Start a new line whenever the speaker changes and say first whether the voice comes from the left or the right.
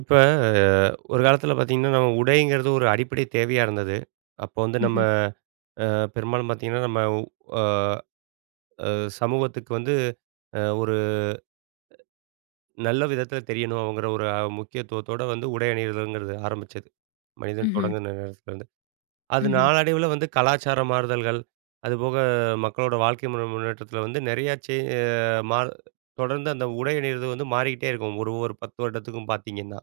right: இப்ப ஒரு காலத்துல பார்த்தீங்கன்னா, நம்ம உடைங்கிறது ஒரு அடிப்படை தேவையா இருந்தது. அப்போ வந்து நம்ம
left: ம்ஹ்ம்.
right: பெரும்பாலும் பார்த்தீங்கன்னா, நம்ம அ சமூகத்துக்கு வந்து ஒரு நல்ல விதத்துல தெரியணும் அப்படிங்கிற ஒரு முக்கியத்துவத்தோட வந்து உடை அணியிறதுங்கிறது ஆரம்பிச்சது. மனிதன்
left: ம்ஹ்ம்.
right: தொடங்குன நேரத்துலருந்து. அது
left: ம்ஹ்ம்.
right: நாளடைவுல வந்து கலாச்சார மாறுதல்கள், அதுபோக மக்களோட வாழ்க்கை முறை முன்னேற்றத்துல வந்து நெறையா சே அ மா தொடர்ந்து அந்த உடை அணியிறது வந்து மாறிக்கிட்டே இருக்கும். ஒரு ஒரு 10 வருடத்துக்கும் பார்த்தீங்கன்னா.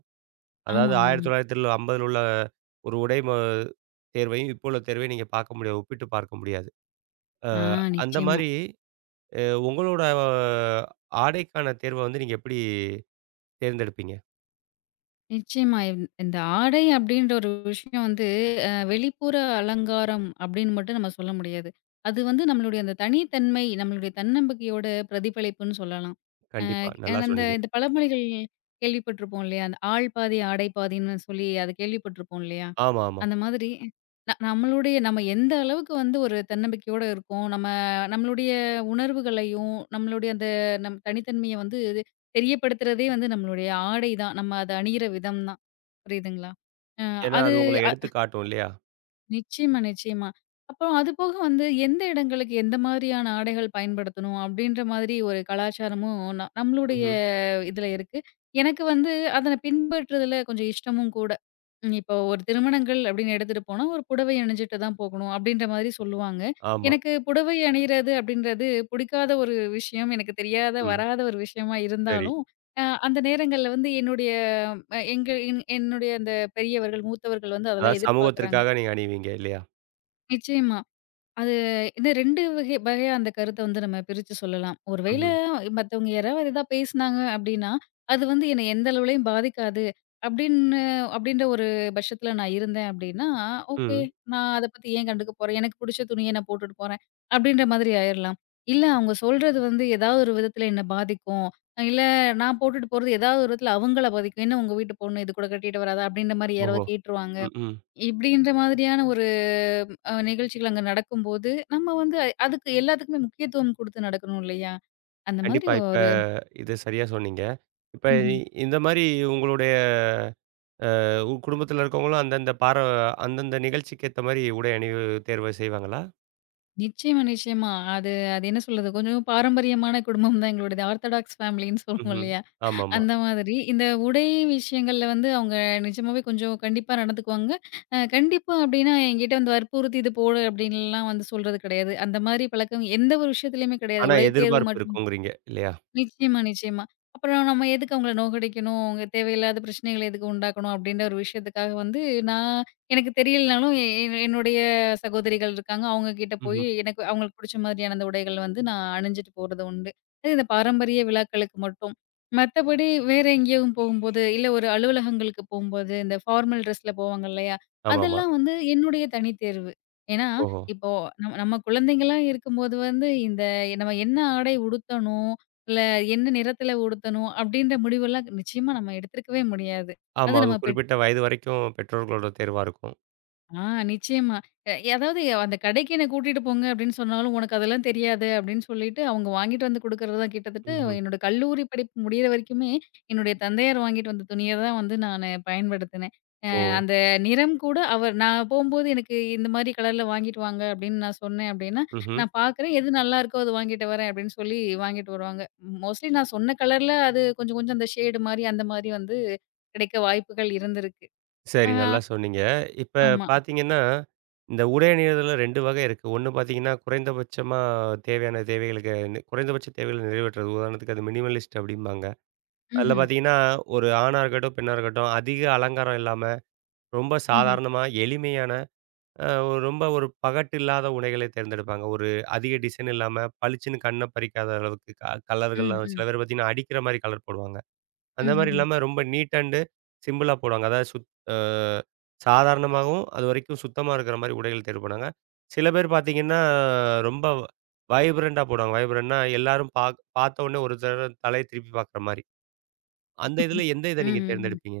right: அதாவது
left: ஆமா, ஆமா, ஆமா.
right: 1950 உள்ள ஒரு உடை தேர்வையும், இப்போ உள்ள தேர்வையும் நீங்க பார்க்க முடியாது. ஒப்பிட்டு பார்க்க முடியாது. அ
left: ஆ
right: அந்த
left: நிச்சயமா.
right: மாரி அ உங்களோட ஆடைக்கான தேர்வ வந்து நீங்க எப்படி தேர்ந்தெடுப்பீங்க?
left: நிச்சயமா. இந்த ஆடை அப்படின்ற ஒரு விஷயம் வந்து வெளிப்புற அலங்காரம் அப்படின்னு மட்டும் நம்ம சொல்ல முடியாது. அது வந்து நம்மளுடைய அந்த தனித்தன்மை, நம்மளுடைய தன்னம்பிக்கையோட பிரதிபலிப்புன்னு சொல்லலாம்.
right: கண்டிப்பா. நல்லா
left: அந்த
right: சொன்னீங்க.
left: இந்த பழமொழிகள் கேள்விப்பட்டிருப்போம் இல்லையா? அந்த ஆள் பாதி, ஆடை பாதின்னு சொல்லி அத கேள்விப்பட்டிருப்போம் இல்லையா?
right: ஆமா, ஆமா.
left: அந்த மாதிரி நம்மளுடைய நம்ம எந்த அளவுக்கு வந்து ஒரு தன்னம்பிக்கையோட இருக்கோம். நம்ம நம்மளுடைய உணர்வுகளையும், நம்மளுடைய அந்த நம் தனித்தன்மைய வந்து இது தெரியப்படுத்துறதே வந்து நம்மளுடைய ஆடை தான். நம்ம அத அணியிற விதம் தான். புரியுதுங்களா? அ
right: ஏன்னா
left: அது
right: அது உங்கள எடுத்து காட்டும் இல்லையா?
left: நிச்சயமா, நிச்சயமா. அப்புறம் அது போக வந்து எந்த இடங்களுக்கு எந்த மாதிரியான ஆடைகள் பயன்படுத்தணும் அப்படின்ற மாதிரி ஒரு கலாச்சாரமும் நம்மளுடைய
right: ம்ஹ்ம்.
left: இதுல இருக்கு. எனக்கு வந்து அத பின்பற்றுறதுல கொஞ்சம் இஷ்டமும் கூட. இப்போ ஒரு திருமணங்கள் அப்படின்னு எடுத்துட்டு போனா, ஒரு புடவை அணிஞ்சுட்டு தான் போகணும் அப்படின்ற மாதிரி சொல்லுவாங்க.
right: ஆமா.
left: எனக்கு புடவை அணியிறது அப்படின்றது பிடிக்காத ஒரு விஷயம். எனக்கு தெரியாத,
right: ம்.
left: வராத ஒரு விஷயமா
right: சரி.
left: இருந்தாலும், அந்த நேரங்கள்ல வந்து என்னுடைய அ எங்க என் என்னுடைய அந்த பெரியவர்கள், மூத்தவர்கள் வந்து அதெல்லாம்
right: அதாவது
left: எதிர்பார்க்குறாங்க.
right: சமூகத்திற்காக நீங்க அணிவீங்க இல்லையா?
left: நிச்சயமா. அது இந்த 2 வகையா அந்த கருத்த வந்து நம்ம பிரிச்சு சொல்லலாம். ஒருவேள
right: ம்ஹ்ம்.
left: மத்தவங்க யாராவது ஏதாவது பேசினாங்க அப்டின்னா, அது வந்து என்ன எந்த அளவுலயும் பாதிக்காது அப்டின்னு அப்டின்ற ஒரு பட்சத்துல நான் இருந்தேன் அப்டின்னா, ஓகே,
right: ம்.
left: நான் அத பத்தி ஏன் கண்டுக்க போறேன்? எனக்கு புடிச்ச துணிய நான் போட்டுட்டு போறேன். அப்டின்ற மாதிரி ஆயிரலாம். இல்ல அவங்க சொல்றது வந்து ஏதாவது ஒரு விதத்துல என்ன பாதிக்கும். இல்ல நான் போட்டுட்டு போறது ஏதாவது ஒரு விதத்துல அவங்கள பாதிக்கும். என்ன உங்க வீட்டு பொண்ணு இது கூட கட்டிட்டு வராதா? அப்டின்ற மாரி
right: ஓஹோ!
left: யாராவது கேட்டுருவாங்க.
right: ம், ம்.
left: இப்படின்ற மாதிரியான ஒரு நிகழ்ச்சிகள் அங்க நடக்கும்போது, நம்ம வந்து அதுக்கு எல்லாத்துக்குமே முக்கியத்துவம் குடுத்து நடக்கணும் இல்லையா? அந்த மாதிரி
right: கண்டிப்பா. இப்ப
left: ஒரு
right: இது சரியா சொன்னீங்க. இப்ப
left: ம்ஹ்ம்.
right: இந்த மாரி உங்களுடைய உங்க குடும்பத்தில இருக்கவங்களும் அந்தந்த நிகழ்ச்சிக்கு ஏத்த மாரி உடை அணிவு தேர்வு செய்வாங்களா?
left: நிச்சயமா, நிச்சயமா. அது அது என்ன சொல்றது, கொஞ்சம் பாரம்பரியமான குடும்பம் தான் எங்களுடையது. ஆர்த்தடாக்ஸ் ஃபேமிலின்னு சொல்லுவோம்
right: ம்ஹ்ம்.
left: இல்லையா?
right: ஆமாமா.
left: அந்த மாதிரி இந்த உடை விஷயங்கள்ல வந்து அவங்க நிஜமாவே கொஞ்சம் கண்டிப்பா நடந்துக்குவாங்க. கண்டிப்பா அப்படின்னா என்கிட்ட வந்து வற்புறுத்தி இது போடு அப்படின்லாம் வந்து சொல்றது கிடையாது. அந்த மாதிரி பழக்கம் எந்த ஒரு விஷயத்துலயுமே கிடையாது.
right: ஆனா
left: உடை தேர்வு
right: எதிர்பார்ப்பு இருக்குங்கிறீங்க இல்லையா?
left: நிச்சயமா, நிச்சயமா. அப்புறம் நம்ம எதுக்கு அவங்கள நோகடிக்கணும்? அவங்க தேவையில்லாத பிரச்சனைகள எதுக்கு உண்டாக்கணும்? அப்படின்ற ஒரு விஷயத்துக்காக வந்து நான் எனக்கு தெரியலனாலும் எ என் என்னுடைய சகோதரிகள் இருக்காங்க. அவங்க கிட்ட போய்
right: ம்ஹ்ம்.
left: எனக்கு அவங்களுக்கு புடிச்ச மாதிரியான அந்த உடைகள் வந்து நான் அணிஞ்சுட்டு போறது உண்டு. அது இந்த பாரம்பரிய விழாக்களுக்கு மட்டும். மத்தபடி வேற எங்கேயும் போகும்போது, இல்ல ஒரு அலுவலகங்களுக்கு போம்போது, இந்த ஃபார்மல் ட்ரெஸ்ல போவாங்க இல்லையா?
right: ஆமாமா.
left: அதெல்லாம் வந்து என்னுடைய தனித்தேர்வு. ஏன்னா,
right: ஓஹோ!
left: இப்போ நம்ம நம்ம குழந்தைங்களா இருக்கும்போது வந்து இந்த நம்ம என்ன ஆடை உடுத்தணும்? இல்ல என்ன நிறத்துல உடுத்தணும் அப்டின்ற முடிவெல்லாம் நிச்சயமா நம்ம எடுத்திருக்கவே முடியாது.
right: ஆமா.
left: அது
right: அது
left: நம்ம பெற்
right: குறிப்பிட்ட வயது வரைக்கும் பெற்றோர்களோட தேர்வா இருக்கும்.
left: ஆ நிச்சயமா. அதாவது அந்த கடைக்கு என்ன கூட்டிட்டு போங்க அப்டின்னு சொன்னாலும், "உனக்கு அதெல்லாம் தெரியாது" அப்டின்னு சொல்லிட்டு அவங்க வாங்கிட்டு வந்து குடுக்குறது தான் கிட்டத்தட்ட
right: ம்ஹ்ம்.
left: என்னோட கல்லூரி படிப்பு முடியிற வரைக்குமே, என்னுடைய தந்தையார் வாங்கிட்டு வந்த துணிய தான் வந்து நானு பயன்படுத்தினேன்.
right: ஓ!
left: அந்த நிறம் கூட அவர் நான் போம்போது எனக்கு இந்த மாரி கலர்ல வாங்கிட்டு வாங்க அப்படின்னு நான் சொன்னேன் அப்படின்னா,
right: ம்ஹ்ம்.
left: நான் பார்க்குறேன் எது நல்லாருக்கோ அது வாங்கிட்டு வரேன் அப்படின்னு சொல்லி வாங்கிட்டு வருவாங்க. மோஸ்ட்லி நான் சொன்ன கலர்ல அது கொஞ்சம் கொஞ்சம் அந்த ஷேடு மாரி அந்த மாரி வந்து கிடைக்க வாய்ப்புகள் இருந்திருக்கு.
right: சரி
left: ஆ
right: நல்லா சொன்னீங்க. இப்ப
left: ஆமா.
right: பார்த்தீங்கன்னா, இந்த உடை அணியிறதுல 2 வகை இருக்கு. ஒண்ணு பார்த்தீங்கன்னா, குறைந்தபட்சமா தேவையான தேவைகளுக்கு குறைந்தபட்ச தேவைகள நிறைவேற்றுறது. உதாரணத்துக்கு அது மினிமலிஸ்ட் அப்படிம்பாங்க. அதில
left: ம்ஹ்ம்.
right: பார்த்தீங்கன்னா, ஒரு ஆணா இருக்கட்டும், பெண்ணா இருக்கட்டும் அதிக அலங்காரம் இல்லாம ரொம்ப
left: ம்ஹ்ம்.
right: சாதாரணமா, எளிமையான அ ரொம்ப ஒரு பகட்டு இல்லாத உடைகளை தேர்ந்தெடுப்பாங்க. ஒரு அதிக டிசைன் இல்லாம, பளிச்சுன்னு கண்ண பறிக்காத அளவுக்கு கலர்கள்லாம்
left: ம்ஹ்ம்.
right: சில பேர் பார்த்தீங்கன்னா, அடிக்கிற மாரி கலர் போடுவாங்க.
left: ம்,
right: அந்த
left: ம். ம்ஹ்ம்.
right: மாரி
left: ம்ஹ்ம்.
right: இல்லாம ரொம்ப நீட் அண்ட் சிம்பிளா போடுவாங்க. அதாவது சுத் அ சாதாரணமாகவும், அதுவரைக்கும் சுத்தமா இருக்கிற மாரி உடைகள் தேர்வு பண்ணாங்க. சில பேர் பார்த்தீங்கன்னா, ரொம்ப வைப்ரண்ட்டா போடுவாங்க. வைப்ரண்ட்னா எல்லாரும் பார்த்த உடனே ஒரு தடவ தலைய திருப்பி பார்க்குற மாரி. அந்த இதில எந்த இத நீங்க தேர்ந்தெடுப்பீங்க?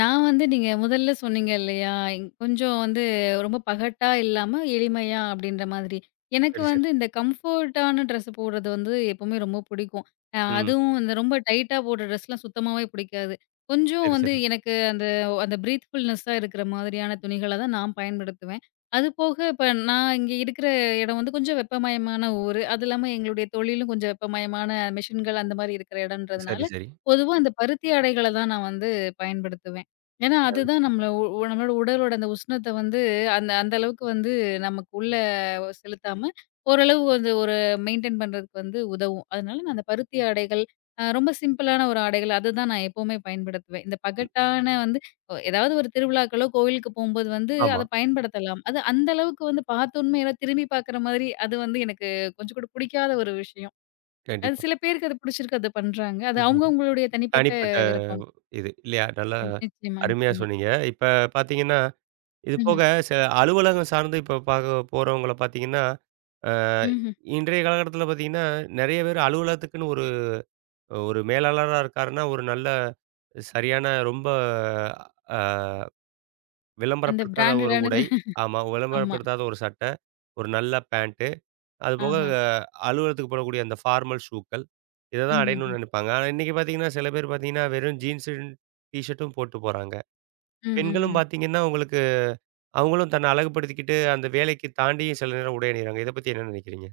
left: நான் வந்து நீங்க முதல்ல சொன்னீங்க இல்லையா? கொஞ்சம் வந்து ரொம்ப பகட்டா இல்லாம எளிமையா அப்படின்ற மாதிரி. எனக்கு
right: சரி, சரி.
left: வந்து இந்த கம்ஃபோர்ட்டான ட்ரெஸ் போடுறது வந்து எப்பவுமே ரொம்ப பிடிக்கும்.
right: ம்.
left: அதுவும் இந்த ரொம்ப டைட்டா போடுற ட்ரெஸ்லாம் சுத்தமாவே பிடிக்காது. கொஞ்சம்
right: சரி,
left: வந்து
right: சரி.
left: எனக்கு அந்த அந்த பிரீத்ஃபுல்னெஸ்ஸா இருக்கிற மாதிரியான துணிகள தான் நான் பயன்படுத்துவேன். அதுபோக இப்ப நான் இங்க இருக்கிற இடம் வந்து கொஞ்சம் வெப்பமயமான ஊரு. அது இல்லாம எங்களுடைய தொழிலும் கொஞ்சம் வெப்பமயமான மெஷின்கள் அந்த மாரி இருக்கிற இடம்ன்றதுனால,
right: சரி, சரி.
left: பொதுவா அந்த பருத்தி ஆடைகள தான் நான் வந்து பயன்படுத்துவேன். ஏன்னா,
right: அ
left: அதுதான் நம்மள உ உ நம்மளோட உடலோட அந்த உஷ்ணத்த வந்து அந்த அந்த அளவுக்கு வந்து நமக்கு உள்ள செலுத்தாம, ஓரளவு வந்து ஒரு மெயின்டெயின் பண்றதுக்கு வந்து உதவும். அதனால நான் அந்த பருத்தி ஆடைகள், ரொம்ப சிம்பிளான ஒரு ஆடைகள் அதுதான் நான் எப்பவுமே பயன்படுத்துவேன். இந்த பகட்டான வந்து ஏதாவது ஒரு திருவிழாக்களோ, கோவிலுக்கு போம்போது வந்து
right: ஆமா.
left: அத பயன்படுத்தலாம். அது அந்த அளவுக்கு வந்து பார்த்தோன்னே யாராவது திரும்பி பார்க்குற மாதிரி அது வந்து எனக்கு கொஞ்சம் கூட புடிக்காத ஒரு விஷயம். அது
right: கண்டிப்பா.
left: சில பேருக்கு அது புடிச்சிருக்கு, அது பண்றாங்க. அது
right: ம்ஹ்ம்.
left: அவங்கவங்களுடைய தனிப்பட்ட
right: தனிப்பட்ட
left: விருப்பம்.
right: இது இல்லையா? நல்லா
left: நிச்சயமா,
right: அருமையா
left: நிச்சயமா.
right: சொன்னீங்க. இப்ப பார்த்தீங்கன்னா, இது
left: ம்ஹ்ம்.
right: போக சில அலுவலகம் சார்ந்து இப்ப பாக்க போறவங்கள பார்த்தீங்கன்னா, அ
left: ம்ஹ்ம்.
right: இன்றைய காலகட்டத்தில பார்த்தீங்கன்னா, நெறைய பேர் அலுவலகத்துக்குன்னு ஒரு ஒரு மேலாளரா இருக்காருன்னா, ஒரு நல்ல சரியான ரொம்ப அ
left: அந்த
right: விளம்பரப்படுத்தாத ஒரு உடை.
left: பிராண்டடானது.
right: ஆமா.
left: ஆமா.
right: விளம்பரப்படுத்தாத ஒரு சட்டை, ஒரு நல்ல பேண்ட் அதுபோக
left: ஆஹா.
right: அலுவலகத்துக்கு போடக்கூடிய அந்த ஃபார்மல் ஷூக்கள். இத தான்
left: ம்ஹ்ஹ்ம்.
right: அடையணும்னு நெனைப்பாங்க. ஆனா இன்னைக்கு பார்த்தீங்கன்னா, சில பேர் பார்த்தீங்கன்னா, வெறும் ஜீன்ஸு, டீ ஷர்ட்டும் போட்டு போறாங்க.
left: ம், ம்,
right: பெண்களும்
left: ம்.
right: பார்த்தீங்கன்னா, உங்களுக்கு அவங்களும் தன்னை அழகுபடுத்திக்கிட்டு அந்த வேலைக்கு தாண்டியும் சில நேரம் உடை அணியிறாங்க. இத பத்தி என்ன நெனைக்கிறீங்க?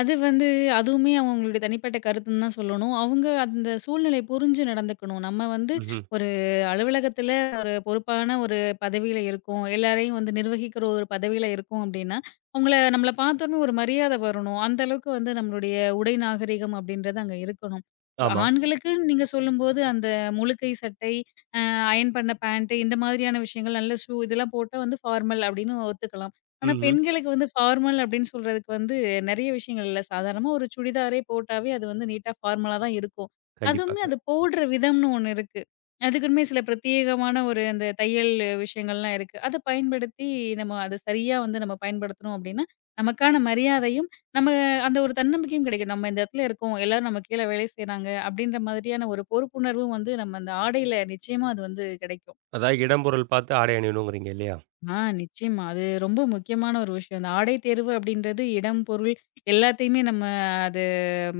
left: அது வந்து அதுவுமே அவங்களுடைய தனிப்பட்ட கருத்துன்னு தான் சொல்லணும். அவங்க அந்த சூழ்நிலைய புரிஞ்சு நடந்துக்கணும். நம்ம வந்து
right: ம்ஹ்ம்.
left: ஒரு அலுவலகத்தில ஒரு பொறுப்பான ஒரு பதவியில இருக்கோம். எல்லாரையும் வந்து நிர்வகிக்கிற ஒரு பதவியில இருக்கோம் அப்டின்னா, அவங்கள நம்மள பார்த்தோனே ஒரு மரியாதை வரணும். அந்த அளவுக்கு வந்து நம்மளுடைய உடை நாகரிகம் அப்டின்றது அங்க இருக்கணும். இப்ப
right: ஆமா.
left: ஆண்களுக்குன்னு நீங்க சொல்லும்போது அந்த முழுக்கை சட்டை, அ அயர்ன் பண்ண பேண்ட் இந்த மாதிரியான விஷயங்கள், நல்ல ஷூ இதெல்லாம் போட்டா வந்து ஃபார்மல் அப்டின்னு ஒத்துக்கலாம். ஆனா,
right: ம்ஹ்ம்.
left: பெண்களுக்கு வந்து ஃபார்மல் அப்படின்னு சொல்றதுக்கு வந்து நெறைய விஷயங்கள் இல்ல. சாதாரணமா ஒரு சுடிதாரே போட்டாவே அது வந்து நீட்டா ஃபார்மலா தான் இருக்கும்.
right: கண்டிப்பா.
left: அதுவுமே அது போடுற விதம்னு ஒண்ணு இருக்கு. அதுக்குமே சில பிரத்யேகமான ஒரு அந்த தையல் விஷயங்கள்லாம் இருக்கு. அத பயன்படுத்தி நம்ம அத சரியா வந்து நம்ம பயன்படுத்துனோம் அப்படின்னா, நமக்கான மரியாதையும், நம்ம அந்த ஒரு தன்னம்பிக்கையும் கிடைக்கும். நம்ம இந்த இடத்துல இருக்கோம். எல்லாரும் நம்ம கீழ வேலை செய்றாங்க அப்படின்ற மாதிரியான ஒரு பொறுப்புணர்வும் வந்து நம்ம அந்த ஆடையில நிச்சயமா அது வந்து கிடைக்கும்.
right: அதாவது இடம்பொருள் பார்த்து ஆடை அணியணுங்கிறீங்க இல்லையா?
left: ஆ நிச்சயமா. அது ரொம்ப முக்கியமான ஒரு விஷயம். அந்த ஆடை தேர்வு அப்படின்றது இடம், பொருள் எல்லாத்தையுமே நம்ம அது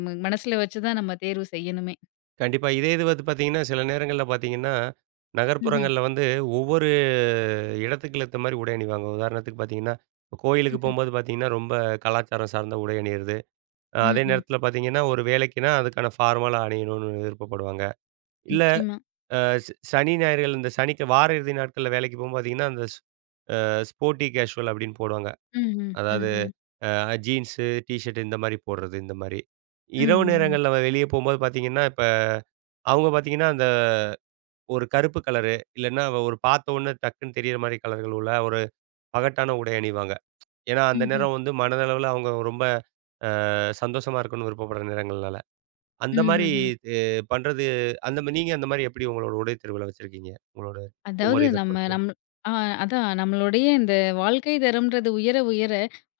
left: மனசுல வச்சு தான் நம்ம தேர்வு செய்யணுமே.
right: கண்டிப்பா. இதே இது வந்து பார்த்தீங்கன்னா, சில நேரங்கள்ல பார்த்தீங்கன்னா,
left: ம்ஹ்ம்.
right: நகர்ப்புறங்கள்ல வந்து ஒவ்வொரு இடத்துக்கு ஏத்த மாரி உடை அணிவாங்க. உதாரணத்துக்கு பார்த்தீங்கன்னா, இப்ப கோயிலுக்கு
left: ம்ஹ்ம்.
right: போம்போது பார்த்தீங்கன்னா, ரொம்ப கலாச்சாரம் சார்ந்த உடை அணியிறது.
left: ம்,
right: அதே
left: ம்.
right: நேரத்தில பார்த்தீங்கன்னா, ஒரு வேலைக்குன்னா அதுக்கான ஃபார்மலா அணியணும்னு விருப்பப்படுவாங்க. இல்ல
left: நிச்சயமா.
right: அ ச சனி, ஞாயிறுகள் இந்த சனிக்கு வார இறுதி நாட்கள்ல வேலைக்கு போகும்போது பார்த்தீங்கன்னா, அந்த ஸ் அ ஸ்போர்ட்டி கேஷுவல் அப்படின்னு போடுவாங்க.
left: ம்ஹ்ம்.
right: அதாவது
left: ம்ஹ்ம்.
right: ஜீன்ஸு, டீ ஷர்ட் இந்த மாரி போடுறது இந்த மாரி. இரவு
left: ம்ஹ்ம்.
right: நேரங்கள்ல வெளிய போம்போது பார்த்தீங்கன்னா, இப்ப அவங்க பார்த்தீங்கன்னா, அந்த ஒரு கருப்பு கலரு இல்லன்னா ஒரு பார்த்த உடனே டக்குன்னு தெரியிற மாரி கலர்கள் உள்ள ஒரு பகட்டான உடை அணிவாங்க. ஏன்னா, அந்த
left: ம்ஹ்ம்.
right: நேரம் வந்து மனதளவுல அவங்க ரொம்ப சந்தோஷமா இருக்கணும்னு விருப்பப்படுற நேரங்கள்னால. அந்த
left: ம்ஹ்ம்.
right: மாரி
left: ம்ஹ்ம்.
right: எ பண்றது அந்த மா நீங்க அந்த மாரி எப்படி உங்களோட உடை தேர்வுல வச்சிருக்கீங்க? உங்களோட
left: அதாவது
right: ஒவ்வொரு இத
left: நம்ம
right: பொறுத்து.
left: நம் ஆ அதான் நம்மளுடைய இந்த வாழ்க்கை தரம்ன்றது உயர உயர,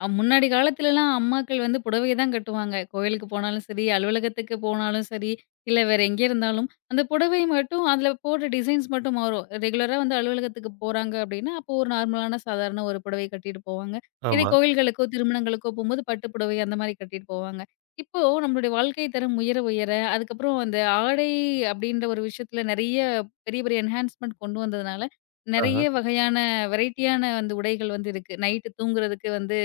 left: முன்னாடி காலத்துலலாம் அம்மாக்கள் வந்து புடவை தான் கட்டுவாங்க. கோயிலுக்கு போனாலும் சரி, அலுவலகத்துக்கு போனாலும் சரி, இல்ல வேற எங்கே இருந்தாலும் அந்த புடவை மட்டும் அதில போடுற டிசைன்ஸ் மட்டும் மாறும். ரெகுலரா வந்து அலுவலகத்துக்கு போறாங்க அப்படின்னா, அப்போ ஒரு நார்மலான சாதாரண ஒரு புடவை கட்டிட்டு போவாங்க. இதே
right: ஆமா.
left: கோயில்களுக்கோ, திருமணங்களுக்கோ போம்போது பட்டு புடவை அந்த மாரி கட்டிட்டு போவாங்க. இப்போ நம்மளுடைய வாழ்க்கை தரம் உயர உயர, அதுக்கப்புறம் அந்த ஆடை அப்படின்ற ஒரு விஷயத்தில நெறைய பெரிய பெரிய என்ஹான்ஸ்மென்ட் கொண்டு வந்ததுனால,
right: ஆஹா.
left: நெறைய வகையான வெரைட்டியான வந்து உடைகள் வந்து இருக்கு. நைட்டு தூங்குறதுக்கு வந்து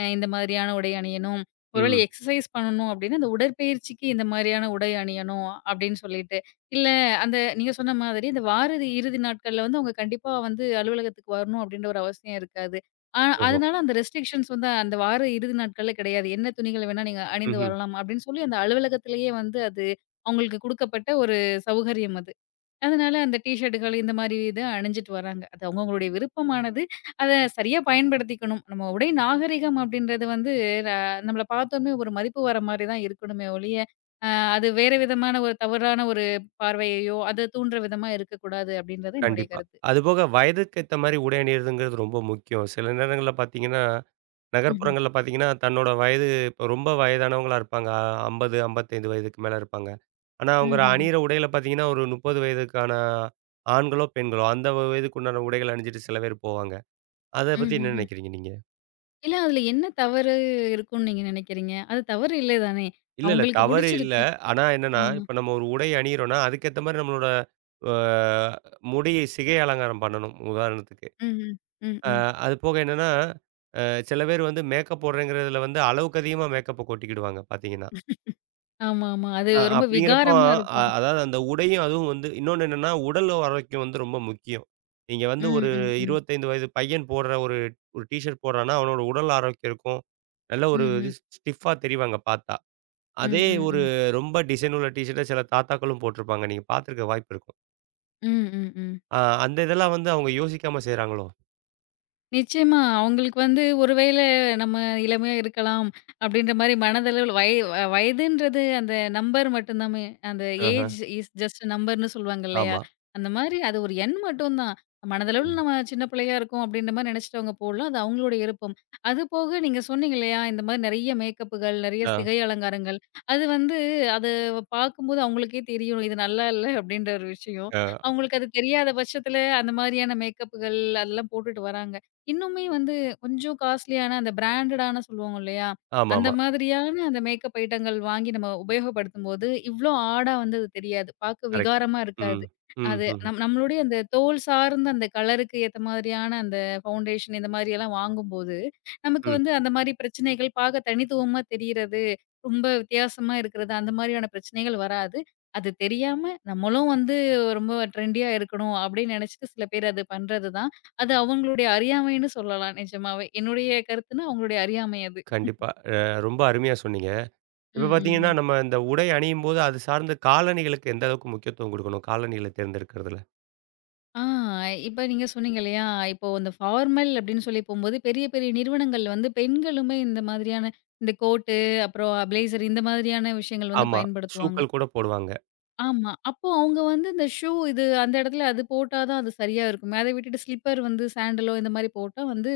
left: இந்த மாதிரியான உடை அணியணும். ஒருவேளை
right: ம்.
left: எக்ஸர்சைஸ் பண்ணணும் அப்டின்னா, அந்த உடற்பயிற்சிக்கு இந்த மாரியான உடை அணியணும் அப்டின்னு சொல்லிட்டு. இல்ல அந்த நீங்க சொன்ன மாதிரி இந்த வார இறுதி நாட்கள்ல வந்து அவங்க கண்டிப்பா வந்து அலுவலகத்துக்கு வரணும் அப்டின்ற ஒரு அவசியம் இருக்காது. ஆ
right: ஓஹோ!
left: அதனால அந்த ரெஸ்ட்ரிக்ஷன்ஸ் வந்து அந்த வார இறுதி நாட்கள்ல கிடையாது. என்ன துணிகள் வேணா நீங்க அணிந்து
right: ம்ஹ்ம்.
left: வரலாம் அப்டின்னு சொல்லி அந்த அலுவலகத்திலேயே வந்து அது அவங்களுக்கு குடுக்கப்பட்ட ஒரு சௌகரியம் அது. அதனால அந்த டீ ஷர்ட்டுகள் இந்த மாதிரி இது அணிஞ்சிட்டு வராங்க. அது அவங்கவங்களுடைய விருப்பமானது. அத சரியா பயன்படுத்திக்கணும். நம்ம உடை நாகரிகம் அப்படின்றது வந்து ர நம்மள பார்த்தோனே ஒரு மதிப்பு வர மாரி தான் இருக்கணுமே ஒழிய, அ அது வேற விதமான ஒரு தவறான ஒரு பார்வையையோ, அத தூண்டுற விதமா இருக்கக்கூடாது அப்படின்றது என்னுடைய
right: கண்டிப்பா.
left: கருத்து.
right: அதுபோக வயதுக்கு ஏத்த மாரி உடை அணியிறதுங்கிறது ரொம்ப முக்கியம். சில நேரங்கள்ல பார்த்தீங்கன்னா,
left: ம்ஹ்ம்.
right: நகர்ப்புறங்கள்ல பார்த்தீங்கன்னா, தன்னோட வயது இப்போ ரொம்ப வயதானவங்களா இருப்பாங்க. 50, 55 வயதுக்கு மேல இருப்பாங்க. ஆனா, அவங்க
left: ம்ஹ்ஹ்ம்.
right: அணியிற உடையில பார்த்தீங்கன்னா, ஒரு 30 வயதுக்கான ஆண்களோ, பெண்களோ அந்த வயதுக்கு உண்டான உடைகள் அணிஞ்சிட்டு சில பேர் போவாங்க. அத பத்தி என்ன
left: ம்ஹ்ஹ்ம்.
right: நினைக்கிறீங்க நீங்க?
left: இல்ல அதுல என்ன தவறு இருக்கும்னு நீங்க நினைக்கிறீங்க? அது தவறு இல்லை தானே!
right: இல்ல, இல்ல.
left: அவங்களுக்கு
right: தவறு இல்ல.
left: புடிச்சிருக்கு.
right: ஆனா
left: ஆ.
right: என்னன்னா, இப்ப நம்ம ஒரு உடை அணியிறோம்னா, அதுக்கேத்த மாரி நம்மளோட அ முடி, சிகை அலங்காரம் பண்ணணும், உதாரணத்துக்கு.
left: ம்ஹ்ம். ம்,
right: அ
left: ம்.
right: அது போக என்னன்னா, அ சில பேர் வந்து மேக்கப் போடுறேங்கிறதுல வந்து அளவுக்கு அதிகமா மேக்கப்ப கொட்டிக்கிடுவாங்க பார்த்தீங்கன்னா.
left: ஆமாமா. அது ரொம்ப
right: அப்படிங்கிறப்போ
left: விகாரமா இருக்கும்.
right: அதாவது அந்த உடையும் அதுவும் வந்து இன்னொன்னு என்னன்னா, உடல் ஆரோக்கியம் வந்து ரொம்ப முக்கியம். நீங்க வந்து
left: ம்,
right: ஒரு
left: ம், ம்.
right: 25 வயது பையன் போடுற ஒரு ஒரு டீ ஷர்ட் போடுறான்னா, அவனோட உடல் ஆரோக்கியம் இருக்கும். நல்ல ஒரு
left: Mm-hmm,
right: இது ஸ்டிஃப்பா தெரிவாங்க பார்த்தா. அதே ஒரு
left: mm-mm-mm,
right: ரொம்ப டிசைன் உள்ள டீ ஷர்ட்ட சில தாத்தாக்களும் போட்டிருப்பாங்க. நீங்க பார்த்துருக்க வாய்ப்பு இருக்கும்.
left: mm-mm-mm.
right: அ அந்த இதெல்லாம் வந்து அவங்க யோசிக்காம செய்றாங்களோ?
left: நிச்சயமா. அவுங்களுக்கு வந்து ஒருவேள நம்ம இளமையா இருக்கலாம், அப்படின்ற மாரி மனதளவுல வய வ வயதுன்றது அந்த நம்பர் மட்டும் தாமே. அந்த
right: ஆஹ.
left: ஏஜ் இஸ் ஜஸ்ட் அ நம்பர்ன்னு சொல்லுவாங்க இல்லையா?
right: ஆமா.
left: அந்த மாரி அது ஒரு எண் மட்டும் தான். மனதளவுல
right: ம்.
left: நம்ம சின்ன பிள்ளையா இருக்கோம் அப்படின்ற மாரி நெனைச்சிட்டு அவங்க போடலாம். அது அவங்களோட விருப்பம். அதுபோக நீங்க சொன்னீங்க இல்லையா? இந்த மாரி நெறைய மேக்கப்புகள், நெறைய
right: அ,
left: சிகை அலங்காரங்கள். அது வந்து அது பார்க்கும்போது அவங்களுக்கே தெரியும். இது நல்லா இல்ல அப்படின்ற ஒரு விஷயம்.
right: அ.
left: அவங்களுக்கு அது தெரியாத பட்சத்தில அந்த மாரியான மேக்கப்புகள் அதெல்லாம் போட்டுட்டு வராங்க. இன்னுமே வந்து கொஞ்சம் காஸ்ட்லியான அந்த பிராண்டடான சொல்லுவாங்க இல்லையா? அந்த
right: ஆமாமா.
left: மாதிரியான அந்த மேக்கப் ஐட்டங்கள் வாங்கி நம்ம உபயோகப்படுத்தும்போது, இவ்ளோ ஆடா வந்து அது தெரியாது. பார்க்க
right: கரெக்ட்.
left: விகாரமா
right: ம்.
left: இருக்காது.
right: ம்,
left: அது
right: ம்,
left: நம்மளுடைய அந்த தோல் சார்ந்த அந்த கலருக்கு ஏத்த மாதிரியான அந்த ஃபவுண்டேஷன் இந்த மாதிரியெல்லாம் வாங்கும்போது, நமக்கு
right: ம்.
left: வந்து அந்த மாரி பிரச்சனைகள் பார்க்க தனித்துவமா தெரியறது, ரொம்ப வித்தியாசமா இருக்கிறது, அந்த மாதிரியான பிரச்சனைகள் வராது. அது தெரியாம நம்மளும் வந்து ரொம்ப ட்ரெண்டியா இருக்கணும் அப்படின்னு நினைச்சிட்டு சில பேர் அது பண்றது தான். அது அவங்களுடைய அறியாமைன்னு சொல்லலாம் நிஜமாவே. என்னுடைய கருத்துன்னா, அவங்களுடைய அறியாமை அது.
right: கண்டிப்பா. ரொம்ப அருமையா சொன்னீங்க. இப்ப
left: ம்,
right: பார்த்தீங்கன்னா,
left: ம்ஹ்ம்.
right: நம்ம இந்த உடை அணியும்போது அது சார்ந்த காலணிகளுக்கு எந்த அளவுக்கு முக்கியத்துவம் குடுக்கணும்? காலணிகள தேர்ந்தெடுக்கிறதுல.
left: ஆ இப்ப நீங்க சொன்னீங்க இல்லையா? இப்போ இந்த ஃபார்மல் அப்படின்னு சொல்லி போம்போது, பெரிய பெரிய நிறுவனங்கள் வந்து பெண்களுமே இந்த மாதிரியான இந்த கோட்டு, அப்புறம் பிளேசர் இந்த மாதிரியான விஷயங்கள் வந்து
right: ஆமா.
left: பயன்படுத்துவாங்க.
right: ஷூக்கள் கூட போடுவாங்க.
left: ஆமா. அப்போ அவங்க வந்து இந்த ஷூ இது அந்த இடத்துல அது போட்டா தான் அது சரியா இருக்குமே. அத விட்டுட்டு ஸ்லிப்பர் வந்து சாண்டலோ இந்த மாரி போட்டா வந்து,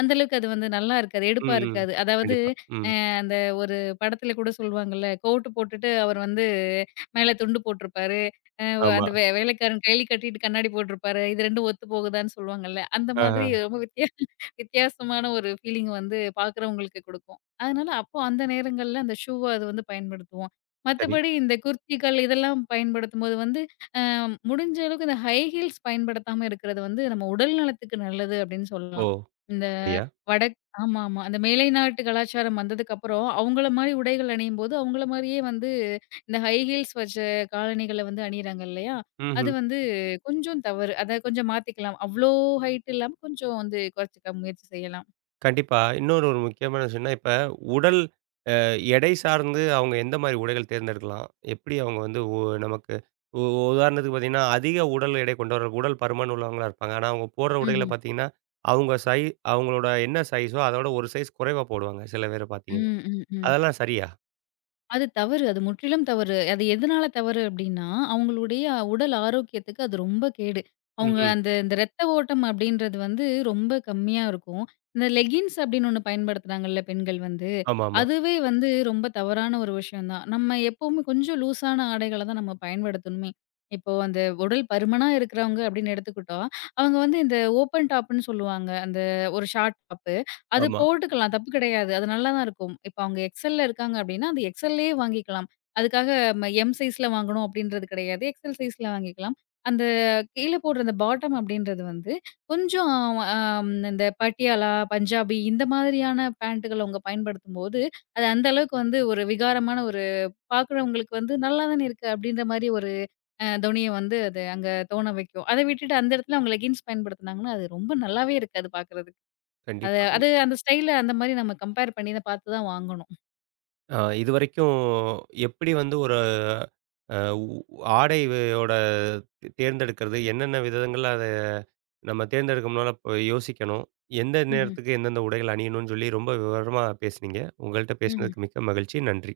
left: அந்த அளவுக்கு அது வந்து நல்லா இருக்காது. எடுப்பா
right: ம், ம்.
left: இருக்காது. அதாவது
right: கண்டிப்பா. ம்.
left: அ அந்த ஒரு படத்துல கூட சொல்லுவாங்கல்ல, கோட் போட்டுட்டு அவர் வந்து மேல துண்டு போட்டிருப்பாரு. அ
right: ஆமா.
left: அந்த வே வேலைக்காரன் டேலி கட்டிட்டு கண்ணாடி போட்டிருப்பாரு. இது 2 ஒத்து போகுதான்னு சொல்லுவாங்கல்ல. அந்த மாதிரி
right: ஆஹ.
left: ரொம்ப வித்தியாசமான ஒரு ஃபீலிங் வந்து பார்க்குறவங்களுக்கு குடுக்கும். அதனால அப்போ அந்த நேரங்கள்ல அந்த ஷூவ அது வந்து பயன்படுத்துவோம்.
right: சரி.
left: மத்தபடி இந்த குர்த்திகள் இதெல்லாம் பயன்படுத்தும்போது வந்து, அ முடிஞ்ச அளவுக்கு இந்த ஹை ஹீல்ஸ் பயன்படுத்தாம இருக்கிறது வந்து நம்ம உடல் நலத்துக்கு நல்லது அப்படின்னு
right: ஓ!
left: சொல்லலாம். இந்த
right: அப்படியா?
left: வடக் ஆமாமா. அந்த மேலை நாட்டு கலாச்சாரம் வந்ததுக்கப்புறம், அவங்கள மாரி உடைகள் அணியும்போது அவங்கள மாரியே வந்து இந்த ஹை ஹீல்ஸ் வச்ச காலணிகள வந்து அணியிறாங்க இல்லையா? அது
right: ம்ஹ்ம்.
left: வந்து கொஞ்சம் தவறு. அத கொஞ்சம் மாத்திக்கலாம். அவ்ளோ ஹைட் இல்லாம கொஞ்சம் வந்து குறைச்சுக்க முயற்சி செய்யலாம்.
right: கண்டிப்பா. இன்னொரு ஒரு முக்கியமான விஷயம்னா, இப்ப உடல் அ எடை சார்ந்து அவங்க எந்த மாரி உடைகள் தேர்ந்தெடுக்கலாம்? எப்படி அவங்க வந்து நமக்கு உ உதாரணத்துக்கு பார்த்தீங்கன்னா, அதிக உடல் எடை கொண்டவர்கள், உடல் பருமன் உள்ளவங்களா இருப்பாங்க. ஆனா, அவங்க போடுற உடைகள
left: ம்ஹ்ம்.
right: பார்த்தீங்கன்னா, அவங்க சை அவங்களோட என்ன சைஸோ, அதோட ஒரு சைஸ் குறைவா போடுவாங்க, சில பேர பார்த்தீங்கன்னா.
left: ம், ம், ம்.
right: அதெல்லாம் சரியா?
left: அது தவறு. அது முற்றிலும் தவறு. அது எதனால தவறு அப்டின்னா, அவங்களுடைய உடல் ஆரோக்கியத்துக்கு அது ரொம்ப கேடு. அவங்க
right: ம்ஹ்ம்.
left: அந்த இந்த ரத்த ஓட்டம் அப்டின்றது வந்து ரொம்ப கம்மியா இருக்கும். இந்த லெகின்ஸ் அப்டின்னு ஒண்ணு பயன்படுத்துறாங்கல்ல பெண்கள் வந்து,
right: ஆமாமா.
left: அதுவே வந்து ரொம்ப தவறான ஒரு விஷயம் தான். நம்ம எப்பவுமே கொஞ்சம் லூஸான ஆடைகள தான் நம்ம பயன்படுத்தணுமே. இப்போ அந்த உடல் பருமனா இருக்கிறவங்க அப்டின்னு எடுத்துக்கிட்டா, அவங்க வந்து இந்த ஓப்பன் டாப்ன்னு சொல்லுவாங்க. அந்த ஒரு ஷார்ட் டாப். அது
right: ஆமா.
left: போட்டுக்கலாம். தப்பு கிடையாது. அது நல்லா தான் இருக்கும். இப்ப அவங்க எக்ஸல்ல இருக்காங்க அப்டின்னா, அது எக்ஸல்லயே வாங்கிக்கலாம். அதுக்காக எம் சைஸ்ல வாங்கணும் அப்டின்றது கிடையாது. எக்ஸல் சைஸ்ல வாங்கிக்கலாம். அந்த கீழ போடுற அந்த பாட்டம் அப்டின்றது வந்து, கொஞ்சம் இந்த பட்டியாலா, பஞ்சாபி இந்த மாதிரியான பேண்டுகள அவங்க பயன்படுத்தும்போது, அது அந்த அளவுக்கு வந்து ஒரு விகாரமான ஒரு பாக்குறவங்களுக்கு வந்து நல்லா தானே இருக்கு அப்டின்ற மாரி ஒரு தொனிய வந்து அது அங்க தோண வைக்கும். அத விட்டுட்டு அந்த இடத்துல அவங்க லெகின்ஸ் பயன்படுத்துனாங்கன்னா, அது ரொம்ப நல்லாவே இருக்காது பாக்குறதுக்கு. அது
right: கண்டிப்பா. இ
left: அது அந்த ஸ்டைல்ல அந்த மாரி நம்ம கம்பேர் பண்ணி தான் பார்த்து தான் வாங்கணும்.
right: அ இதுவரைக்கும் எப்படி வந்து ஒரு அ உ ஆடையோட தேர்ந்தெடுக்கிறது? என்னென்ன விதங்கள்ல நம்ம தேர்ந்தெடுக்க முன்னால இப்ப யோசிக்கணும். எந்த
left: ம்ஹ்ம்,
right: நேரத்துக்கு எந்தெந்த உடைகள் அணியணும்னு சொல்லி ரொம்ப விவரமா பேசுனீங்க. உங்கள்ட்ட
left: ம்ஹ்ம்.
right: பேசினதுக்கு மிக்க மகிழ்ச்சி. நன்றி.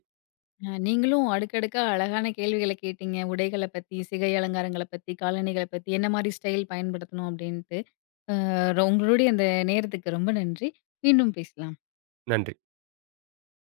left: நீங்களும் அடுக்கடுக்கா அழகான கேள்விகள கேட்டீங்க. உடைகள பத்தி, சிகை அலங்காரங்கள பத்தி, காலணிகள பத்தி, என்ன மாரி ஸ்டைல் பயன்படுத்தணும் அப்டின்ட்டு. உங்களுடைய அந்த நேரத்துக்கு ரொம்ப நன்றி. மீண்டும் பேசலாம்.
right: நன்றி.